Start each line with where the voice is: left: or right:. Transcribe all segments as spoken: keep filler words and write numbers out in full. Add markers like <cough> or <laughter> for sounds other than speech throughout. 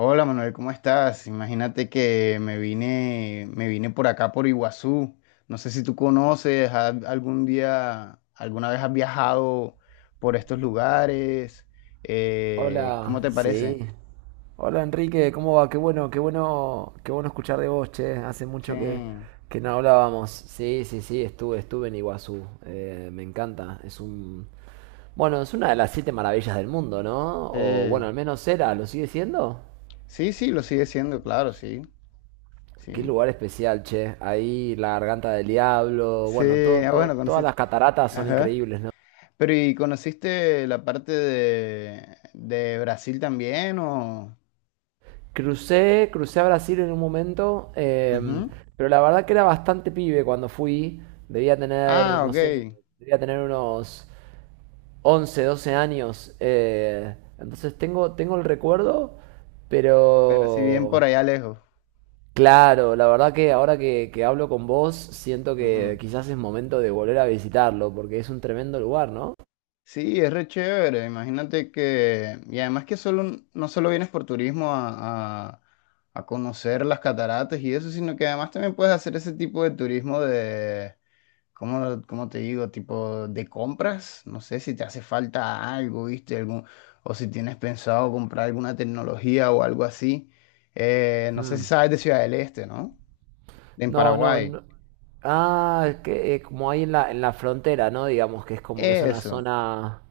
left: Hola Manuel, ¿cómo estás? Imagínate que me vine, me vine por acá por Iguazú. No sé si tú conoces, ha- algún día, alguna vez has viajado por estos lugares. Eh, Hola, ¿cómo
right: Hola,
left: te hola,
right: sí.
left: parece?
right: Hola Enrique, ¿cómo va? Qué bueno, qué bueno, qué bueno escuchar de vos, che. Hace mucho que,
left: Sí.
right: que no hablábamos. Sí, sí, sí, estuve, estuve en Iguazú. Eh, me encanta. Es un, bueno, es una de las siete maravillas del mundo, ¿no? O bueno,
left: Sí,
right: al menos era, ¿lo sigue siendo?
left: sí, sí, sí, lo sigue siendo, claro, sí, sí.
right: Qué lugar especial, che. Ahí la garganta del diablo,
left: Sí,
right: bueno, todo,
left: ah,
right: todo-
left: bueno,
right: todas
left: conociste.
right: las cataratas son
left: Ajá.
right: increíbles, ¿no?
left: Pero ¿y conociste la parte de, de Brasil también o?
right: Crucé, crucé a Brasil en un momento, em,
left: Ujú.
right: pero la verdad que era bastante pibe cuando fui. Debía tener,
left: Ah,
right: no sé,
left: ok.
right: debía tener unos once, doce años. eh, entonces tengo, tengo el recuerdo,
left: Pero si bien por
right: pero
left: allá lejos.
right: claro, la verdad que ahora que, que hablo con vos, siento que
left: Ujú.
right: quizás es momento de volver a visitarlo, porque es un tremendo lugar, ¿no?
left: Sí, es re chévere. Imagínate que, y además que solo, no solo vienes por turismo a, a- a conocer las cataratas y eso, sino que además también puedes hacer ese tipo de turismo de, ¿cómo, cómo te digo? Tipo de compras. No sé si te hace falta algo, ¿viste? Algún, o si tienes pensado comprar alguna tecnología o algo así. Eh, no sé si
right: Mm.
left: sabes de Ciudad del Este, ¿no? En
right: No, no,
left: Paraguay.
right: no. Ah, el que eh, como ahí en la, en la frontera, ¿no? Digamos que es como que es una
left: Eso.
right: zona,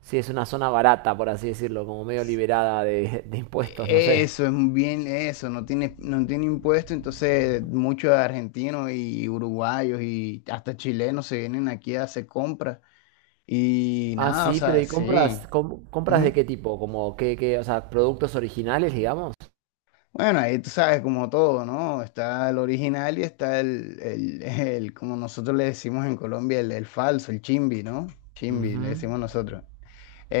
right: sí, es una zona barata, por así decirlo, como medio liberada de, <laughs> de impuestos, no
left: e-,
right: sé.
left: Eso es bien, eso, no tiene, no tiene impuesto, entonces muchos argentinos y uruguayos y hasta chilenos se vienen aquí a hacer compras y
right: Ah,
left: nada, o
right: sí, pero
left: sea,
right: ¿y
left: sí.
right: compras, com- compras de
left: Ujú.
right: qué tipo? Como qué, qué, o sea, productos originales, digamos.
left: Bueno, ahí tú sabes, como todo, ¿no? Está el original y está el, el, el, como nosotros le decimos en Colombia, el, el falso, el chimbi, ¿no? Chimbi, le
right: Ujú,
left: decimos nosotros.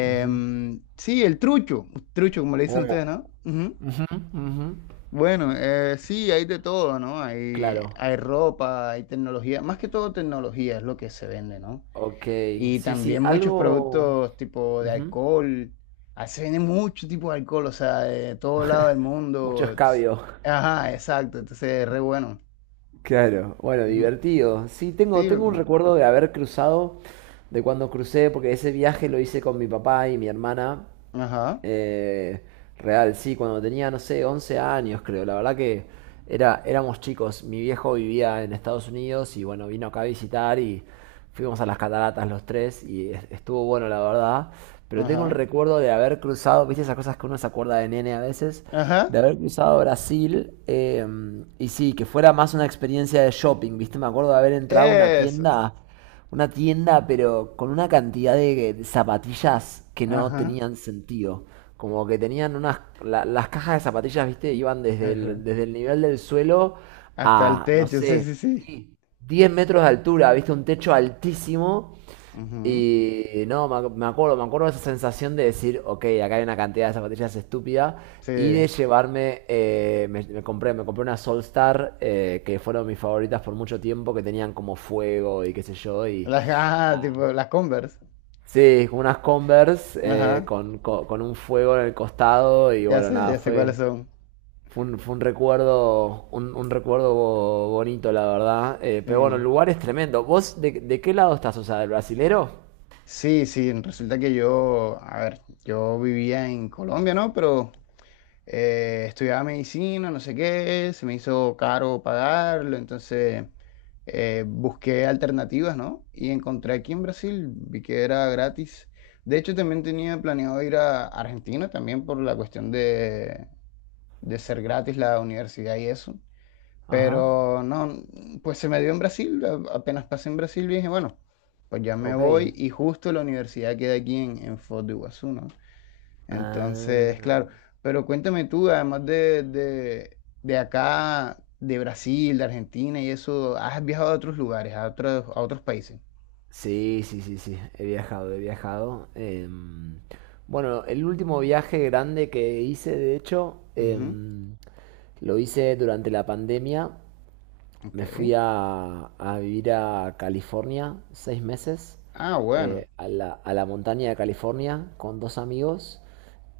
right: ujú,
left: Sí, el trucho, trucho, como le dicen ustedes, ¿no? Ujú.
right: ujú, ujú.
left: Bueno, eh, sí, hay de todo, ¿no? Hay,
right: Claro.
left: hay ropa, hay tecnología, más que todo tecnología es lo que se vende, ¿no?
right: Ok,
left: Y
right: sí, sí,
left: también muchos
right: algo...
left: productos tipo de
right: ujú.
left: alcohol, ah, se vende mucho tipo de alcohol, o sea, de todo lado del
right: Mucho
left: mundo. Entonces...
right: escabio.
left: Ajá, exacto, entonces es re bueno.
right: Claro, bueno,
left: Ujú.
right: divertido. Sí, tengo,
left: Sí,
right: tengo un
left: loco.
right: recuerdo de haber cruzado, de cuando crucé, porque ese viaje lo hice con mi papá y mi hermana.
left: Ajá,
right: Eh, real, sí, cuando tenía, no sé, once años creo. La verdad que era, éramos chicos. Mi viejo vivía en Estados Unidos y bueno, vino acá a visitar y fuimos a las cataratas los tres y es- estuvo bueno, la verdad. Pero tengo el
left: ajá,
right: recuerdo de haber cruzado, viste esas cosas que uno se acuerda de nene a veces, de
left: ajá,
right: haber cruzado Brasil eh, y sí, que fuera más una experiencia de shopping, viste, me acuerdo de haber entrado a una
left: eso,
right: tienda una tienda, pero con una cantidad de, de zapatillas que no
left: ajá,
right: tenían sentido. Como que tenían unas... la- las cajas de zapatillas, viste, iban desde el,
left: ajá.
right: desde el nivel del suelo
left: Hasta el
right: a, no
left: techo, sí, sí,
right: sé,
left: sí.
right: diez metros de altura, viste, un techo altísimo
left: Ujú.
right: y no, me, ac- me acuerdo, me acuerdo de esa sensación de decir, ok, acá hay una cantidad de zapatillas estúpida,
left: Sí,
right: y de llevarme, eh, me, me compré, me compré una Solstar, eh, que fueron mis favoritas por mucho tiempo, que tenían como fuego y qué sé yo, y
left: las, ajá,
right: nada.
left: tipo las Converse,
right: Sí, como unas Converse, eh,
left: ajá.
right: con, co- con un fuego en el costado, y
left: Ya
right: bueno,
left: sé,
right: nada,
left: ya sé cuáles
right: fue,
left: son.
right: fue un, fue un recuerdo, un, un recuerdo bo- bonito, la verdad. Eh,
left: Sí.
right: pero bueno, el lugar es tremendo. ¿Vos de, de qué lado estás? O sea, ¿del brasilero?
left: Sí, sí, resulta que yo, a ver, yo vivía en Colombia, ¿no? Pero eh, estudiaba medicina, no sé qué, se me hizo caro pagarlo, entonces eh, busqué alternativas, ¿no? Y encontré aquí en Brasil, vi que era gratis. De hecho, también tenía planeado ir a Argentina, también por la cuestión de, de ser gratis la universidad y eso.
right: Ajá.
left: Pero no, pues se me dio en Brasil, a- apenas pasé en Brasil dije, bueno, pues ya me
right: Ok.
left: voy y justo la universidad queda aquí en, en Foz de Iguazú, ¿no? Entonces,
right: Ah,
left: claro, pero cuéntame tú, además de, de, de acá, de Brasil, de Argentina y eso, ¿has viajado a otros lugares, a otros, a otros países?
right: sí, sí, sí, sí. He viajado, he viajado. Em, bueno, el último viaje grande que hice, de hecho,
left: Ujú.
right: em, lo hice durante la pandemia.
left: Ok.
right: Me fui a, a vivir a California seis meses,
left: Ah, bueno.
right: eh, a la, a la montaña de California con dos amigos.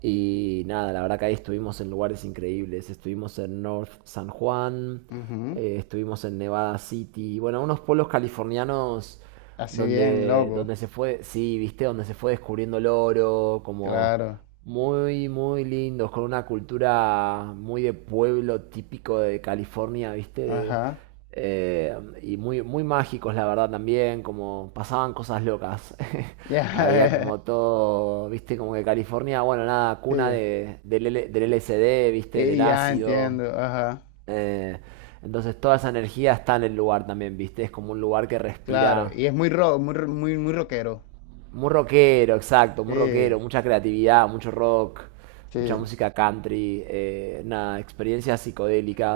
right: Y nada, la verdad que ahí estuvimos en lugares increíbles. Estuvimos en North San Juan,
left: Ujú.
right: eh, estuvimos en Nevada City, bueno, unos pueblos californianos
left: Así bien,
right: donde, donde
left: loco.
right: se fue, sí, viste, donde se fue descubriendo el oro, como
left: Claro.
right: muy, muy lindos, con una cultura muy de pueblo típico de California, viste, de,
left: Ajá.
right: eh, y muy, muy mágicos, la verdad, también, como pasaban cosas locas. <laughs> Había
left: Ya.
right: como
left: <laughs>
right: todo, viste, como que California, bueno, nada, cuna
left: Sí.
right: de, del, L- del L S D, viste, del
left: Y ya
right: ácido.
left: entiendo. Ajá.
right: Eh, entonces toda esa energía está en el lugar también, viste, es como un lugar que
left: Claro,
right: respira
left: y es muy rock, muy, ro- muy, muy rockero.
right: muy rockero, exacto, muy rockero,
left: Eh,
right: mucha creatividad, mucho rock, mucha
left: sí.
right: música country, eh, nada, experiencias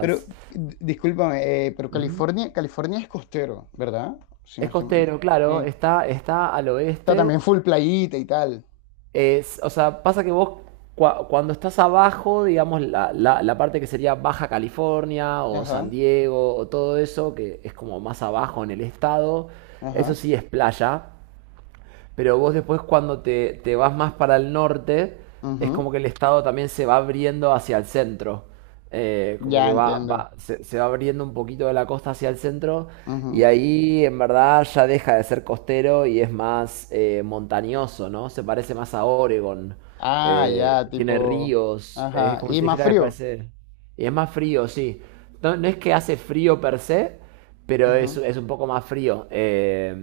left: Pero, d- discúlpame, eh, pero
right: Ujú.
left: California, California es costero, ¿verdad? Si no
right: Es
left: estoy...
right: costero, claro,
left: Sí.
right: está, está al
left: Está
right: oeste.
left: también full playita y tal.
right: Es, o sea, pasa que vos cua- cuando estás abajo, digamos, la, la- la parte que sería Baja California o San
left: Ajá,
right: Diego o todo eso, que es como más abajo en el estado, eso
left: ajá.
right: sí es playa, pero vos después cuando te, te vas más para el norte, es como
left: Ujú.
right: que el estado también se va abriendo hacia el centro. Eh, como
left: Ya
right: que va,
left: entiendo.
right: va- se, se va abriendo un poquito de la costa hacia el centro y
left: Ujú.
right: ahí en verdad ya deja de ser costero y es más eh, montañoso, ¿no? Se parece más a Oregon.
left: Ah,
right: Eh,
left: ya,
right: tiene
left: tipo.
right: ríos, es
left: Ajá.
right: como si
left: Y
right: te
left: más
right: dijera que
left: frío.
right: parece... Y es más frío, sí. No, no es que hace frío per se, pero es,
left: Ujú.
right: es un poco más frío. Eh,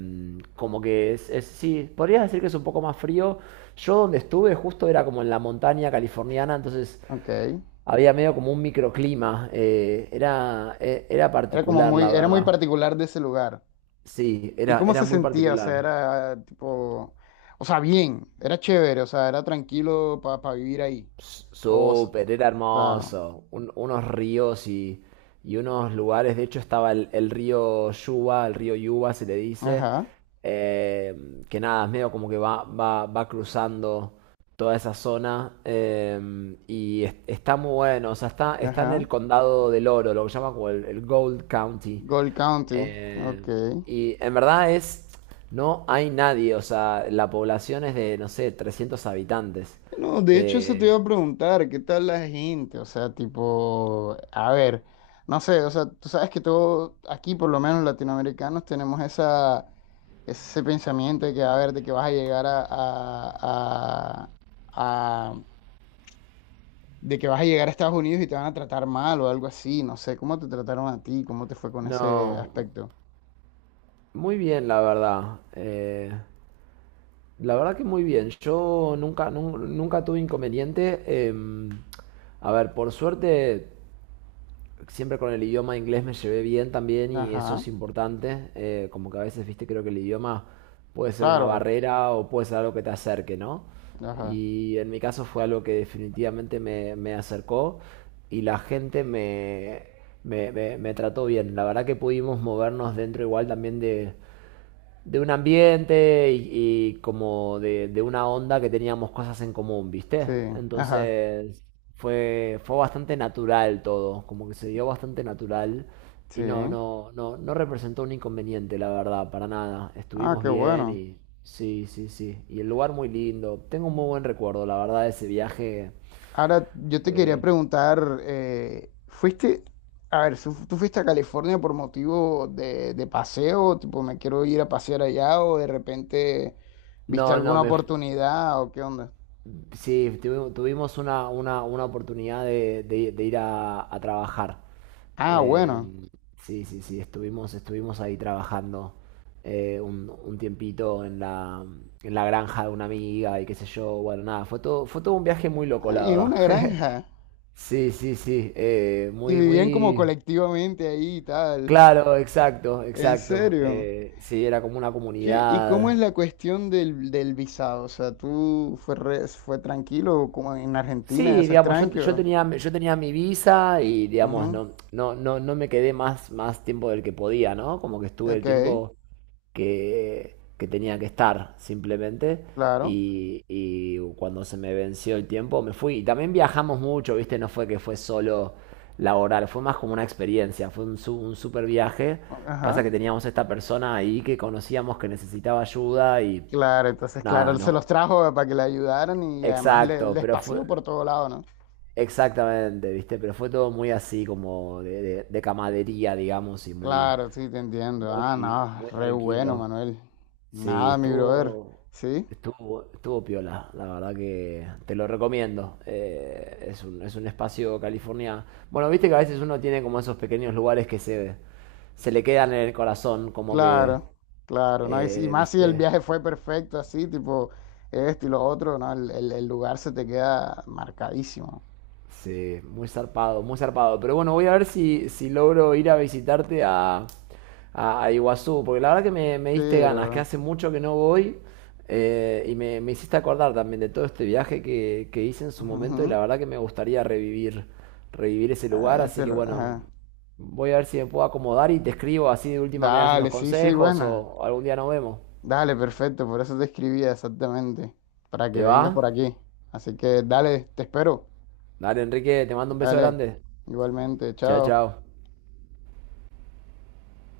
right: como que es, es- Sí, podrías decir que es un poco más frío. Yo donde estuve justo era como en la montaña californiana, entonces
left: Ok.
right: había medio como un microclima. eh, era, e- era
left: Era como
right: particular,
left: muy,
right: la
left: era muy
right: verdad.
left: particular de ese lugar.
right: Sí,
left: ¿Y
right: era,
left: cómo
right: era
left: se
right: muy
left: sentía? O sea,
right: particular.
left: era tipo. O sea, bien, era chévere, o sea, era tranquilo para vivir ahí.
right: S-
left: O, s-
right: Súper, era
left: claro.
right: hermoso. Un- unos ríos y, y unos lugares. De hecho, estaba el, el río Yuba, el río Yuba se le dice.
left: Ajá,
right: eh, que nada, es medio como que va, va, va cruzando toda esa zona. eh, y es- está muy bueno. O sea, está, está en
left: ajá.
right: el condado del Oro, lo que llama como el, el Gold County.
left: Gold County,
right: Eh,
left: ok.
right: y en verdad es. No hay nadie. O sea, la población es de, no sé, trescientos habitantes.
left: No, de hecho eso te iba
right: Eh,
left: a preguntar, ¿qué tal la gente? O sea, tipo, a ver, no sé, o sea, tú sabes que todos aquí, por lo menos latinoamericanos, tenemos esa, ese pensamiento de que, a ver, de que vas a llegar a, a, a, a- de que vas a llegar a Estados Unidos y te van a tratar mal o algo así, no sé, ¿cómo te trataron a ti? ¿Cómo te fue con ese
right: No,
left: aspecto?
right: muy bien, la verdad. Eh, la verdad que muy bien. Yo nunca, nun- nunca tuve inconveniente. em, a ver, por suerte, siempre con el idioma inglés me llevé bien también y eso
left: Ajá,
right: es importante. Eh, como que a veces, viste, creo que el idioma puede ser una
left: claro,
right: barrera o puede ser algo que te acerque, ¿no?
left: ajá,
right: Y en mi caso fue algo que definitivamente me, me acercó y la gente me, me, me- me trató bien. La verdad que pudimos movernos dentro igual también de, de un ambiente y, y como de, de una onda que teníamos cosas en común, ¿viste?
left: sí, ajá.
right: Entonces fue, fue bastante natural todo, como que se dio bastante natural y no,
left: Sí.
right: no, no, no representó un inconveniente, la verdad, para nada.
left: Ah,
right: Estuvimos
left: qué
right: bien
left: bueno.
right: y sí, sí, sí. Y el lugar muy lindo. Tengo un muy buen recuerdo, la verdad, de ese viaje.
left: Ahora, yo te quería
right: Fue...
left: preguntar, eh, ¿fuiste, a ver, ¿tú, tú fuiste a California por motivo de, de paseo? Tipo, me quiero ir a pasear allá o de repente viste
right: No, no,
left: alguna
right: me... f-
left: oportunidad o qué onda?
right: sí, tuvi- tuvimos una, una, una oportunidad de, de- de ir a a trabajar.
left: Ah, bueno.
right: Em, sí, sí, sí, estuvimos, estuvimos ahí trabajando eh, un, un tiempito en la, en la granja de una amiga y qué sé yo, bueno, nada, fue todo, fue todo un viaje muy loco,
left: Ah,
right: la
left: en
right: verdad.
left: una
right: <laughs>
left: granja.
right: Sí, sí, sí, eh,
left: Y
right: muy,
left: vivían como
right: muy...
left: colectivamente ahí y tal.
right: Claro, exacto,
left: ¿En
right: exacto.
left: serio?
right: eh, sí, era como una
left: Che, ¿y cómo es
right: comunidad.
left: la cuestión del, del visado? O sea, ¿tú fue, re- fue tranquilo como en Argentina?
right: Sí,
left: ¿Eso es
right: digamos, yo, yo
left: tranquilo?
right: tenía, yo tenía mi visa y, digamos, no, no, no, no me quedé más, más tiempo del que podía, ¿no? Como que estuve el
left: Ok,
right: tiempo... que, que tenía que estar simplemente.
left: claro.
right: Y, y cuando se me venció el tiempo me fui. Y también viajamos mucho, ¿viste? No fue que fue solo laboral, fue más como una experiencia, fue un, su- un super viaje. Pasa
left: Ajá.
right: que teníamos esta persona ahí que conocíamos que necesitaba ayuda y
left: Claro, entonces, claro,
right: nada,
left: él se
right: no.
left: los trajo eh, para que le ayudaran y además le-
right: Exacto,
left: les
right: pero fue...
left: paseó por todo lado, ¿no?
right: Exactamente, ¿viste? Pero fue todo muy así, como de, de- de camadería, digamos, y muy,
left: Claro, sí, te entiendo. Ah,
right: muy, muy
left: no, re bueno,
right: tranquilo.
left: Manuel.
right: Sí,
left: Nada, mi brother.
right: estuvo,
left: Sí,
right: estuvo, estuvo piola, la verdad que te lo recomiendo. Eh, es un, es un espacio California. Bueno, viste que a veces uno tiene como esos pequeños lugares que se, se le quedan en el corazón, como que,
left: claro, claro, ¿no? Y, si- y
right: eh,
left: más si el
right: viste,
left: viaje fue perfecto, así, tipo, esto y lo otro, ¿no? El, el- el lugar se te queda marcadísimo.
right: Sí, muy zarpado, muy zarpado. Pero bueno, voy a ver si, si logro ir a visitarte a, a, a Iguazú, porque la verdad que me, me
left: Sí,
right: diste ganas, que
left: bro.
right: hace mucho que no voy eh, y me, me hiciste acordar también de todo este viaje que, que hice en su momento y la
left: Ujú.
right: verdad que me gustaría revivir, revivir ese
left: Ah,
right: lugar, así
left: ese
right: que
left: lu-
right: bueno,
left: ajá.
right: voy a ver si me puedo acomodar y te escribo así de última me das unos
left: Dale, sí, sí,
right: consejos
left: bueno.
right: o algún día nos vemos.
left: Dale, perfecto, por eso te escribía exactamente, para que
right: ¿Te
left: vengas
right: va?
left: por aquí. Así que dale, te espero.
right: Dale, Enrique, te mando un beso
left: Dale,
right: grande.
left: igualmente,
right: Chao,
left: chao.
right: chao.